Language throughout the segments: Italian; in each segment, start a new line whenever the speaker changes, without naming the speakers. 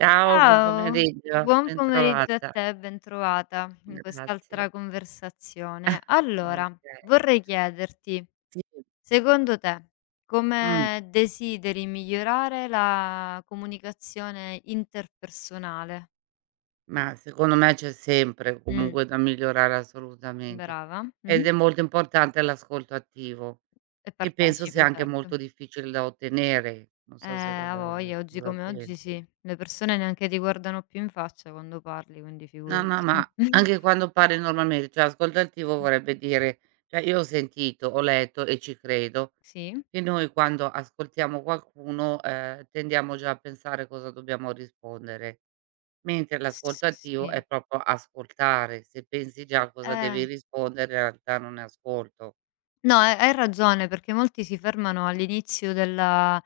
Ciao, buon
Ciao,
pomeriggio,
buon pomeriggio a
bentrovata.
te, bentrovata in quest'altra
Grazie.
conversazione.
Okay,
Allora, vorrei chiederti,
sì,
secondo te,
mh,
come desideri migliorare la comunicazione interpersonale?
ma secondo me c'è sempre
Mh,
comunque da migliorare assolutamente,
brava,
ed
mh-mh,
è molto importante l'ascolto attivo,
e
che penso
partecipe,
sia anche
certo.
molto difficile da ottenere. Non so se,
A voglia, oggi
cosa
come oggi
pensi.
sì. Le persone neanche ti guardano più in faccia quando parli, quindi
No,
figurati.
no, ma anche quando parli normalmente, cioè ascoltativo vorrebbe dire cioè io ho sentito, ho letto e ci credo,
Sì?
che noi quando ascoltiamo qualcuno, tendiamo già a pensare cosa dobbiamo rispondere, mentre
S
l'ascolto attivo è
sì.
proprio ascoltare, se pensi già a cosa
Eh.
devi rispondere in realtà non è ascolto.
No, hai ragione, perché molti si fermano all'inizio della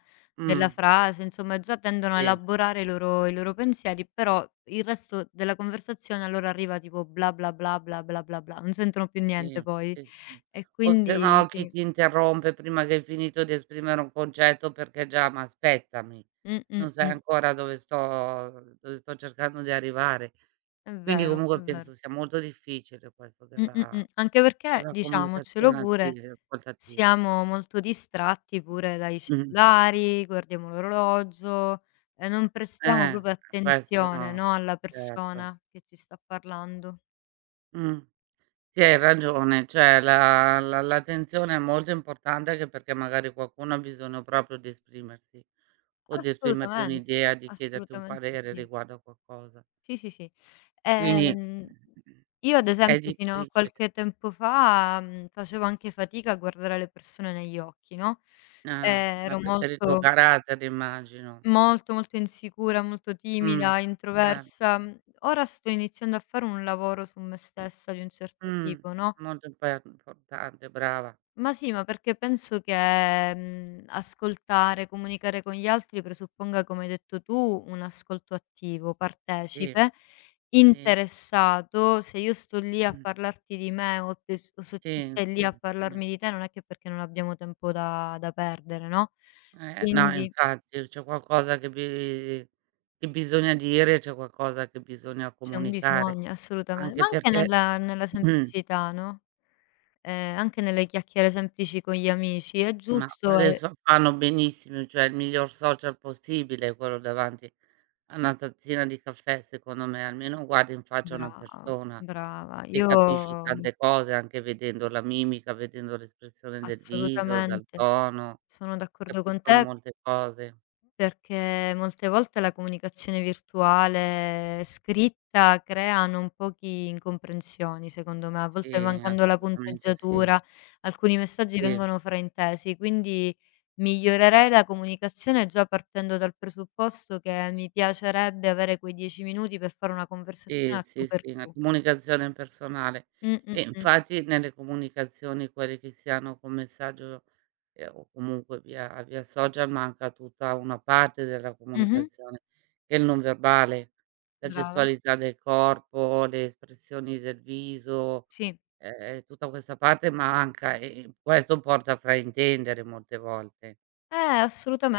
della
Mh,
frase, insomma già tendono a
sì.
elaborare i loro pensieri, però il resto della conversazione a loro arriva tipo bla, bla, bla, bla, bla, bla, bla, non sentono più
Sì,
niente poi.
sì, sì.
E
O se no
quindi
chi
sì.
ti interrompe prima che hai finito di esprimere un concetto perché già: "Ma aspettami,
Mh, mh,
non sai
mh.
ancora dove sto cercando di arrivare".
È
Quindi
vero, è
comunque
vero.
penso sia molto difficile questo della
Anche perché,
della
diciamocelo
comunicazione
pure,
attiva ascoltativa.
siamo molto distratti pure dai
Mh.
cellulari, guardiamo l'orologio e non prestiamo
Eh,
proprio
questo
attenzione,
no,
no, alla
certo.
persona che ci sta parlando.
Mh. Sì, hai ragione, cioè la l'attenzione è molto importante anche perché magari qualcuno ha bisogno proprio di esprimersi o di esprimerti
Assolutamente,
un'idea, di chiederti un
assolutamente
parere
sì.
riguardo a qualcosa.
Sì, sì, sì.
Quindi
Ehm, io ad
è
esempio fino a
difficile.
qualche tempo fa, facevo anche fatica a guardare le persone negli occhi, no, ehm,
Ah, ma
ero
pe per il tuo
molto
carattere immagino.
Molto, molto insicura, molto
Mh,
timida,
certo.
introversa. Mhmm, Ora sto iniziando a fare un lavoro su me stessa di un certo
Mh,
tipo, no,
molto imper importante, brava.
ma sì, ma perché penso che, ascoltare, comunicare con gli altri presupponga, come hai detto tu, un ascolto attivo,
Sì,
partecipe,
sì,
interessato. Se io sto lì a
mh,
parlarti di me o te s o se tu
sì,
stai lì a
sì, sì.
parlarmi di te, non è che perché non abbiamo tempo da perdere, no,
No
quindi.
infatti c'è qualcosa che bisogna dire, c'è qualcosa che bisogna
C'è un
comunicare,
bisogno, assolutamen
anche
ma anche
perché
nella semplicità, no, anche nelle chiacchiere semplici con gli amici è
ma
giusto
quelle
e
so fanno benissimo, cioè il miglior social possibile è quello davanti a una tazzina di caffè secondo me, almeno guardi in faccia una
brava,
persona
brava.
e capisci
Io
tante cose, anche vedendo la mimica, vedendo l'espressione del viso, dal
assolutamente
tono,
sono d'accordo con
capiscono
te.
molte cose.
Perché molte volte la comunicazione virtuale scritta crea non pochi incomprensioni, secondo me. A volte
Sì,
mancando la
assolutamente sì,
punteggiatura, alcuni messaggi
sì.
vengono fraintesi, quindi migliorerei la comunicazione già partendo dal presupposto che mi piacerebbe avere quei 10 minuti per fare una
Sì,
conversazione a tu
sì,
per
sì, una
tu.
comunicazione personale.
Mh, mh,
E
mh.
infatti nelle comunicazioni quelle che si hanno con messaggio, o comunque via social manca tutta una parte della
Mh-mh.
comunicazione che è il non verbale, la
Brava.
gestualità del corpo, le espressioni del viso,
Sì.
tutta questa parte manca e questo porta a fraintendere molte volte.
Eh,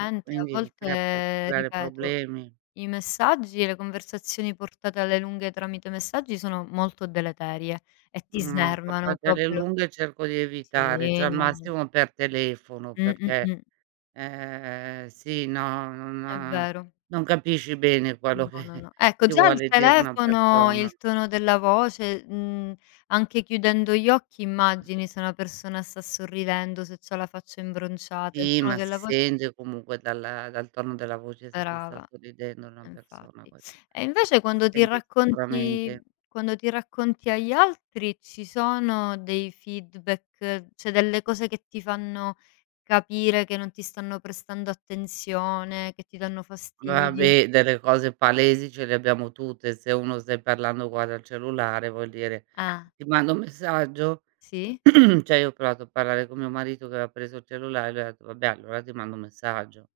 A
Quindi crea p
volte,
creare
ripeto,
problemi.
i messaggi e le conversazioni portate alle lunghe tramite messaggi sono molto deleterie e ti
No,
snervano
portate alle
proprio
lunghe cerco di evitare, cioè
sì,
al
no, no, no.
massimo per telefono
Mh, mh,
perché,
mh,
sì, no,
è vero.
non capisci bene quello
No,
che
no, no. Ecco
ti
già il
vuole dire una
telefono,
persona.
il tono della voce, anche chiudendo gli occhi immagini se una persona sta sorridendo, se c'ha la faccia imbronciata, il
Sì,
tono
ma si
della voce.
sente comunque dal tono della voce se ti sta
Brava.
sorridendo una persona,
Infatti.
questo
E invece
si
quando ti
sente sicuramente.
racconti agli altri ci sono dei feedback, cioè delle cose che ti fanno capire che non ti stanno prestando attenzione, che ti danno fastidio?
Vabbè, delle cose palesi ce le abbiamo tutte. Se uno stai parlando guarda il cellulare, vuol dire
Ah,
ti mando un messaggio.
sì?
Cioè io ho provato a parlare con mio marito che aveva preso il cellulare, lui ha detto: "Vabbè, allora ti mando un messaggio".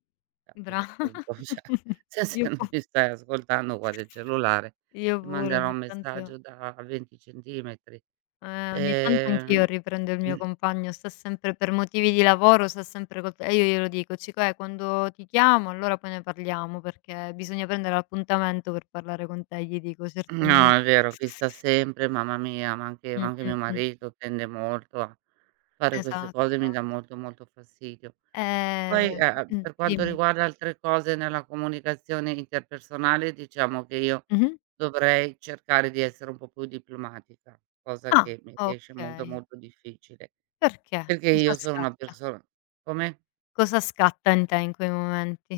Cioè a
Bra
questo punto, cioè se
Io
se non
pu
mi stai ascoltando guarda il cellulare,
io
ti
pure
manderò
ogni
un
tanto.
messaggio da 20 centimetri.
Ogni tanto
Ehm,
anch'io riprendo il mio
mh,
compagno, sta sempre per motivi di lavoro, sta sempre col e io glielo dico: "Cico, quando ti chiamo allora poi ne parliamo, perché bisogna prendere l'appuntamento per parlare con te", gli dico certe
no, è vero, chi sta sempre, mamma mia, ma
mh,
anche mio
mh.
marito tende molto a fare queste
Esatto,
cose mi dà
esatto.
molto, molto fastidio.
Ehm
Poi, per quanto
Dimmi.
riguarda altre cose nella comunicazione interpersonale, diciamo che io
Mh-mh.
dovrei cercare di essere un po' più diplomatica, cosa
Ah,
che mi riesce molto,
okay.
molto difficile,
Perché?
perché
Cosa
io sono una
scatta?
persona. Come?
Cosa scatta in te in quei momenti?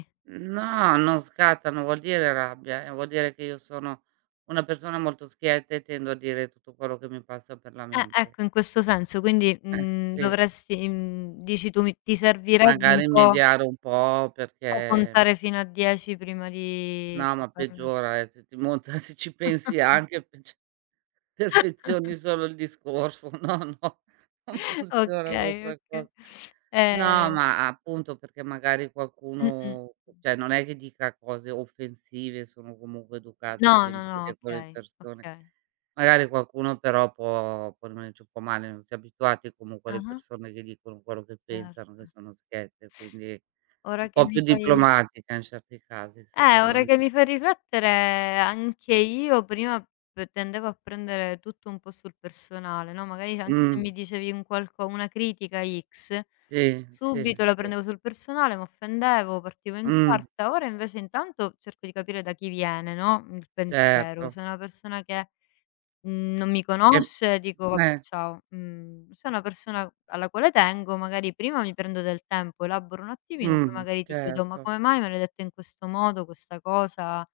No, non scatta, non vuol dire rabbia, vuol dire che io sono una persona molto schietta e tendo a dire tutto quello che mi passa per la mente.
Ecco, in questo senso, quindi,
Sì,
dovresti dici tu mi ti servirebbe un
magari
po'.
mediare un po'
O
perché...
contare fino a 10 prima di
No, ma
parla
peggiora, se ti monta se ci pensi anche pec perfezioni solo il discorso. No, no, non funziona
Okay,
questa
okay.
cosa. No,
Ehm,
ma appunto perché magari
mh-mh.
qualcuno cioè non è che dica cose offensive, sono comunque educata,
No, no, no,
gentile con le
okay,
persone.
okay.
Magari qualcuno però può rimanerci un po' male, non si è abituati comunque alle
Ah-ah,
persone che dicono quello che pensano, che
certo.
sono schiette, quindi un
Ora che
po' più
mi fai
diplomatica in certi casi secondo
Ora
me.
che mi fai riflettere anche io prima p tendevo a prendere tutto un po' sul personale, no, magari anche se
Mh.
mi dicevi un qualco una critica X.
Sì, sì,
Subito la
sì.
prendevo sul personale, m'offendevo, partivo in
Mh,
quarta. Ora invece intanto cerco di capire da chi viene, no, il pensiero.
certo.
Se è una persona che, non mi
Ehm,
conosce dico: "Vabbè,
eh,
ciao". Mhmm, Se è una persona alla quale tengo, magari prima mi prendo del tempo, elaboro un attimino, poi magari ti chiedo: "Ma
certo.
come mai me l'hai detto in questo modo questa cosa?"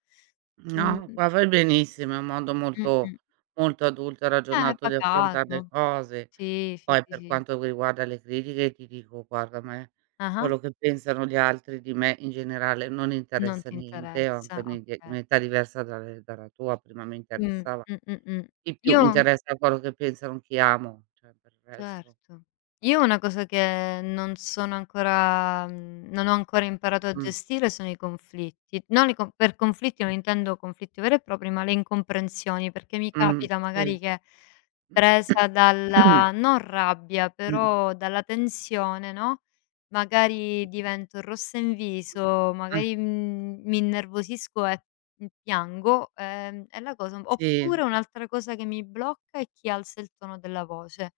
No,
Mhmm,
qua vai benissimo, è un modo molto
mh-mh.
molto adulto e ragionato di affrontar le
Pacato.
cose.
Sì, sì,
Poi
sì,
per
sì.
quanto riguarda le critiche ti dico, guarda a me
Ah-ah.
quello che pensano gli altri di me in generale non
Non
interessa
ti
niente, ho
interessa,
anche
okay.
un'età diversa dalle dalla tua, prima mi
Mh,
interessava
mh, mh, mh.
di più, mi
Io
interessa quello che pensano chi amo, cioè per il resto
Certo. Io una cosa che non ho ancora imparato a
mh,
gestire sono i conflitti. Non i con per conflitti non intendo conflitti veri e propri, ma le incomprensioni, perché mi
mh,
capita
sì.
magari che presa dalla non rabbia, però dalla tensione, no, magari divento rossa in viso,
Ah,
magari, mi innervosisco e, piango, è la cosa
sì,
oppure un'altra cosa che mi blocca è chi alza il tono della voce.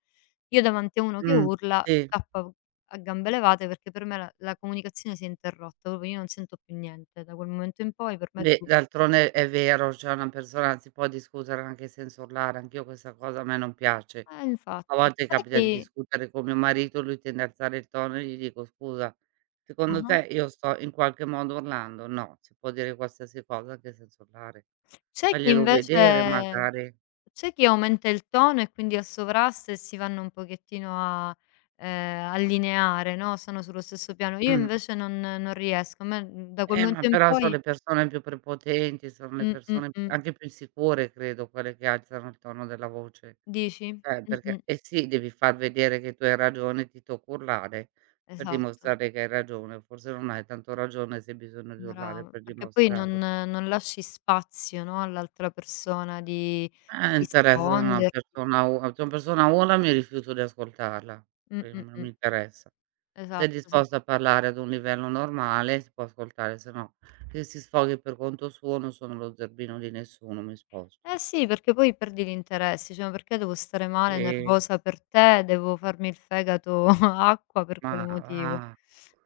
Io davanti a uno che
mh,
urla
sì.
scappo a gambe levate perché per me la comunicazione si è interrotta, proprio io non sento più niente. Da quel momento in poi per me
Beh,
tu.
d'altronde è vero, cioè una persona si può discutere anche senza urlare, anch'io questa cosa a me non piace.
Eh,
A
infatti.
volte
C'è
capita di
chi
discutere con mio marito, lui tende ad alzare il tono e gli dico: "Scusa, secondo
Ah-ah.
te io sto in qualche modo urlando?" "No, si può dire qualsiasi cosa anche senza urlare.
c'è chi
Faglielo vedere
invece
magari."
c'è chi aumenta il tono e quindi assovrasta e si vanno un pochettino a, allineare, no, sono sullo stesso piano. Io
Mh.
invece non riesco. A me, da quel
Ma
momento in
però son
poi
le persone più prepotenti, sono le
mh, mh,
persone p
mh.
anche più insicure credo quelle che alzano il tono della voce.
Dici?
Perché
Mh-mh,
eh sì, devi far vedere che tu hai ragione, ti tocca urlare per
esatto.
dimostrare che hai ragione. Forse non hai tanto ragione se hai bisogno di urlare
Brava,
per
perché poi non
dimostrarlo.
non lasci spazio, no, all'altra persona di
Interessa se una
risponderti.
persona u se una persona urla mi rifiuto di ascoltarla,
Mh,
perché
mh,
non mi
mh.
interessa. Sei
Esatto, esa
disposto a parlare ad un livello normale, si può ascoltare, se no che si sfoghi per conto suo, non sono lo zerbino di nessuno, mi sposto.
eh sì, perché poi perdi l'interesse, cioè, ma perché devo stare male,
Sì.
nervosa per te, devo farmi il fegato acqua per
Ma
quale motivo?
va,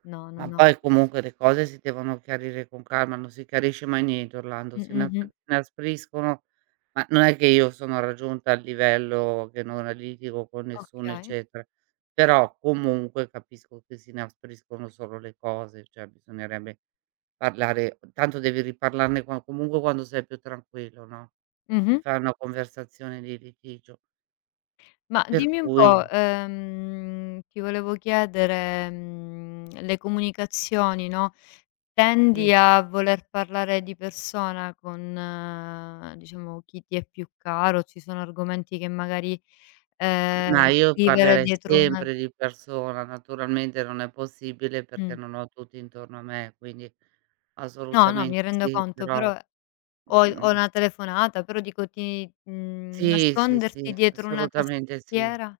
No, no,
ma
no.
poi comunque le cose si devono chiarire con calma, non si chiarisce mai niente Orlando,
Mh,
si
mh, mh.
inaspriscono, ma non è che io sono raggiunta al livello che non litigo con nessuno,
Okay.
eccetera, però comunque capisco che si inaspriscono solo le cose, cioè bisognerebbe parlare tanto devi riparlarne qua comunque quando sei più tranquillo, no, se
Mh-mh.
fai una conversazione di litigio.
Ma
Per
dimmi un
cui
po', ti volevo chiedere, le comunicazioni, no,
sì,
tendi a voler parlare di persona con, diciamo, chi ti è più caro? Ci sono argomenti che magari,
ma io
scrivere
parlerei
dietro una
sempre di persona, naturalmente non è possibile perché
mh.
non ho tutti intorno a me, quindi
No, no, mi
assolutamente
rendo
sì,
conto,
però
però o
mhmm,
una telefonata, però dico ti
sì, sì,
nasconderti
sì,
dietro una
assolutamente sì.
tastiera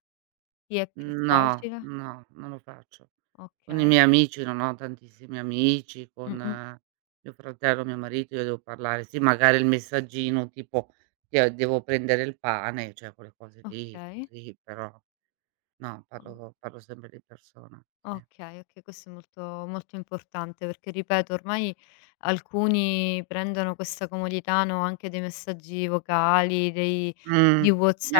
ti è più
No,
facile?
no, non lo faccio. Con i
Okay.
miei amici, non ho tantissimi amici, con
Mh-mh.
mio fratello, mio marito, io devo parlare sì, magari il messaggino tipo: "Ti a devo prendere il pane", cioè quelle cose lì,
Okay.
così, però no,
O
parlo sempre di persona, sì.
Okay, okay, questo è molto molto importante perché ripeto ormai alcuni prendono questa comodità, no, anche dei messaggi vocali, dei
Mh,
di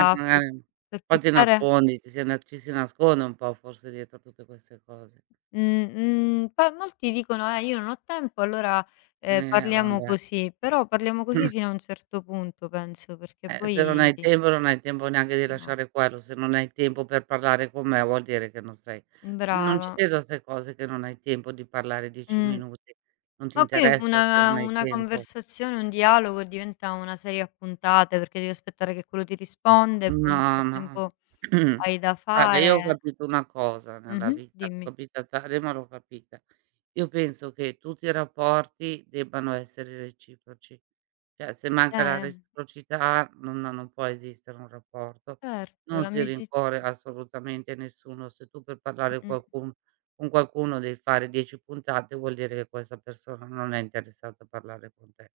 magari
per
poi ti
portare
nascondi, ci si nasconde un po' forse dietro a tutte queste cose.
mh, poi molti dicono: io non ho tempo allora, parliamo
Vabbè.
così", però parliamo così fino a un certo punto penso, perché
Se non hai
poi
tempo, non hai tempo neanche di
no.
lasciare quello, se non hai tempo per parlare con me vuol dire che non sei ma non ci
Brava.
credo a 'ste cose che non hai tempo di parlare 10
Mh.
minuti, non ti
Ma poi
interessa se
una
non hai
una
tempo.
conversazione, un dialogo diventa una serie a puntate, perché devi aspettare che quello ti risponde e poi nel
No, no.
frattempo hai da
Guarda, io ho
fare.
capito una cosa nella
Mh-mh,
vita, l'ho
dimmi.
capita tardi, ma l'ho capita. Io penso che tutti i rapporti debbano essere reciproci. Cioè, se manca la
Eh,
reciprocità non può esistere un rapporto.
certo,
Non si
l'amicizia
rincorre assolutamente nessuno. Se tu per parlare
mh-mh.
qualcun con qualcuno devi fare 10 puntate, vuol dire che questa persona non è interessata a parlare con te.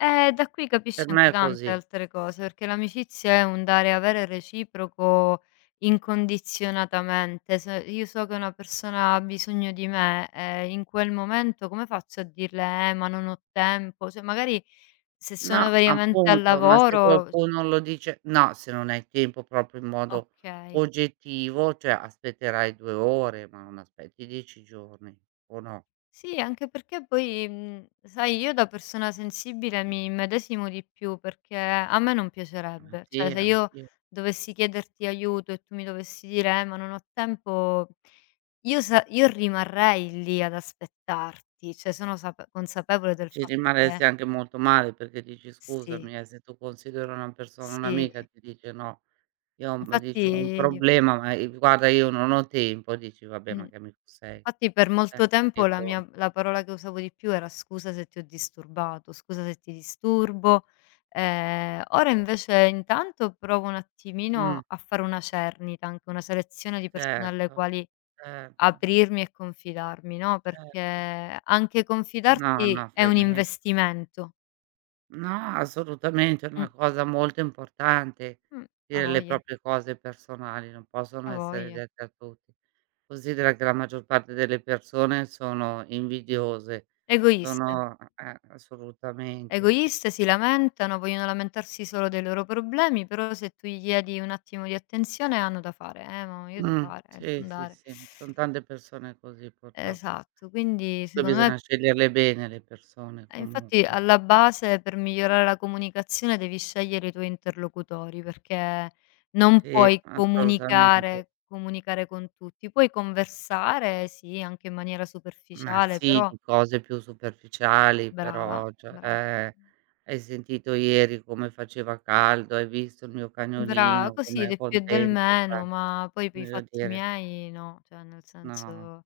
Da qui capisci
Per me
anche
è
tante
così.
altre cose, perché l'amicizia è un dare e avere reciproco incondizionatamente. Se io so che una persona ha bisogno di me, in quel momento come faccio a dirle: ma non ho tempo", cioè magari se sono
No,
veramente al
appunto, ma se
lavoro.
qualcuno lo dice no, se non hai tempo proprio in modo
Okay.
oggettivo, cioè aspetterai 2 ore, ma non aspetti 10 giorni, o no?
Sì, anche perché poi, sai io da persona sensibile mi immedesimo di più, perché a me non
Ah,
piacerebbe.
sì,
Cioè, se io
anch'io.
dovessi chiederti aiuto e tu mi dovessi dire: ma non ho tempo", io rimarrei lì ad aspettarti, cioè sono sape consapevole del
Ci
fatto che
rimarresti anche molto male perché dici:
sì,
"Scusami, se tu consideri una persona
sì.
un'amica, ti dice no, io ho un"
Infatti
dici: "Ho un problema, ma, guarda io non ho tempo", dici: "Vabbè, ma
mh.
che amico sei?"
Infatti per
Eh,
molto tempo
dei
la
conti.
mia la parola che usavo di più era: "Scusa se ti ho disturbato, scusa se ti disturbo". Ora invece intanto provo un
Mh,
attimino a fare una cernita, anche una selezione di persone alle
certo,
quali
certo,
aprirmi e confidarmi, no,
certo.
perché anche
No,
confidarti
no,
è
fai
un
bene.
investimento.
No, assolutamente, è
Mh,
una cosa molto importante
mh, a
dire le
voglia,
proprie cose personali, non possono
a
essere
voglia.
dette a tutti. Considera che la maggior parte delle persone sono invidiose,
Egoiste.
sono assolutamente.
Egoiste, si lamentano, vogliono lamentarsi solo dei loro problemi, però se tu gli chiedi un attimo di attenzione hanno da fare: ma io devo fare, devo
Sì, sì,
andare".
sì, son tante persone così purtroppo.
Esatto, quindi
Poi
secondo
bisogna
me.
sceglierle bene le persone
E infatti
comunque.
alla base per migliorare la comunicazione devi scegliere i tuoi interlocutori, perché non
Sì,
puoi
assolutamente.
comunicare con tutti. Puoi conversare, sì, anche in maniera
Ma
superficiale,
sì,
però
di cose più superficiali
brava,
però, cioè,
brava.
hai sentito ieri come faceva caldo, hai visto il mio
Brava,
cagnolino
così
com'è
del più e del
contento, cioè,
meno, ma poi per i
voglio
fatti
dire,
miei no, cioè nel
no.
senso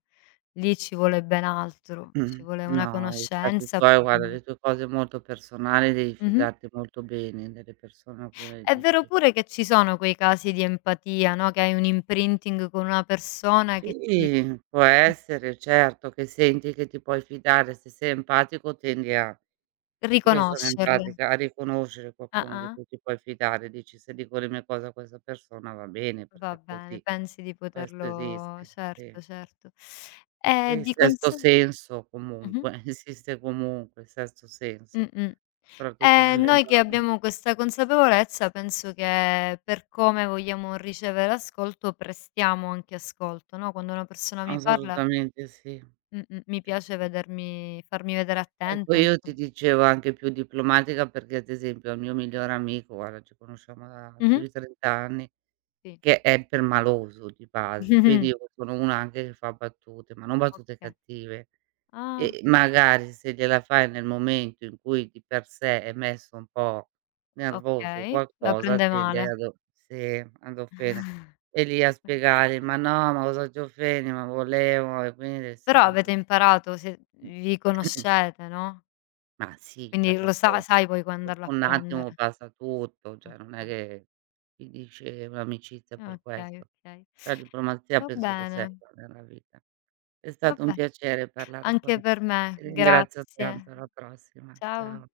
lì ci vuole ben altro, ci
Mm,
vuole una
no, i fatti
conoscenza
tuoi guarda,
approfondi
le tue cose molto personali devi
mh-mh.
fidarti molto bene delle persone a cui le
È vero
dici.
pure che ci sono quei casi di empatia, no, che hai un imprinting con una persona che ti
Sì, può essere certo che senti che ti puoi fidare, se sei empatico tendi a... Anch'io sono
riconoscerle.
empatica a riconoscere qualcuno di
Ah-ah,
cui ti puoi fidare, dici: "Se dico le mie cose a questa persona va bene perché
va
è
bene,
così".
pensi di
Questo
poterlo
esiste,
certo,
sì.
certo. E
Sì,
di
sesto
conse
senso
Mh-mh,
comunque, esiste comunque il sesto senso,
mh-mh.
soprattutto nelle
Noi che
donne.
abbiamo questa consapevolezza penso che per come vogliamo ricevere ascolto prestiamo anche ascolto, no, quando una persona mi parla
Assolutamente sì.
mh-mh, mi piace
Sì.
vedermi farmi vedere
Ecco,
attenta
io ti
insom
dicevo anche più diplomatica perché ad esempio al mio migliore amico, guarda ci conosciamo da più
mh-mh,
di 30 anni,
sì.
che è permaloso di base, quindi io sono una anche che fa battute, ma non battute
Oka
cattive.
Ah,
E magari se gliela fai nel momento in cui di per sé è messo un po' nervoso o
okay, la
qualcosa,
prende
tende
male.
ad o sì, ad offendere. E lì a spiegare: "Ma no, ma cosa ti offendi? Ma volevo" e quindi devi
Però
stare un
avete
po'
imparato, sie vi
più mh.
conoscete, no,
Ma sì, cioè
quindi lo sa sai poi come andarlo
dopo
a
un attimo
prendere.
passa tutto, cioè non è
Okay,
che si dice un'amicizia per
okay,
questo.
okay.
La diplomazia
Va
penso che
bene,
serva nella vita. È stato un
vabbè.
piacere parlare con
Anche
te.
per me,
Ti ringrazio tanto,
grazie.
alla prossima.
Ciao.
Ciao.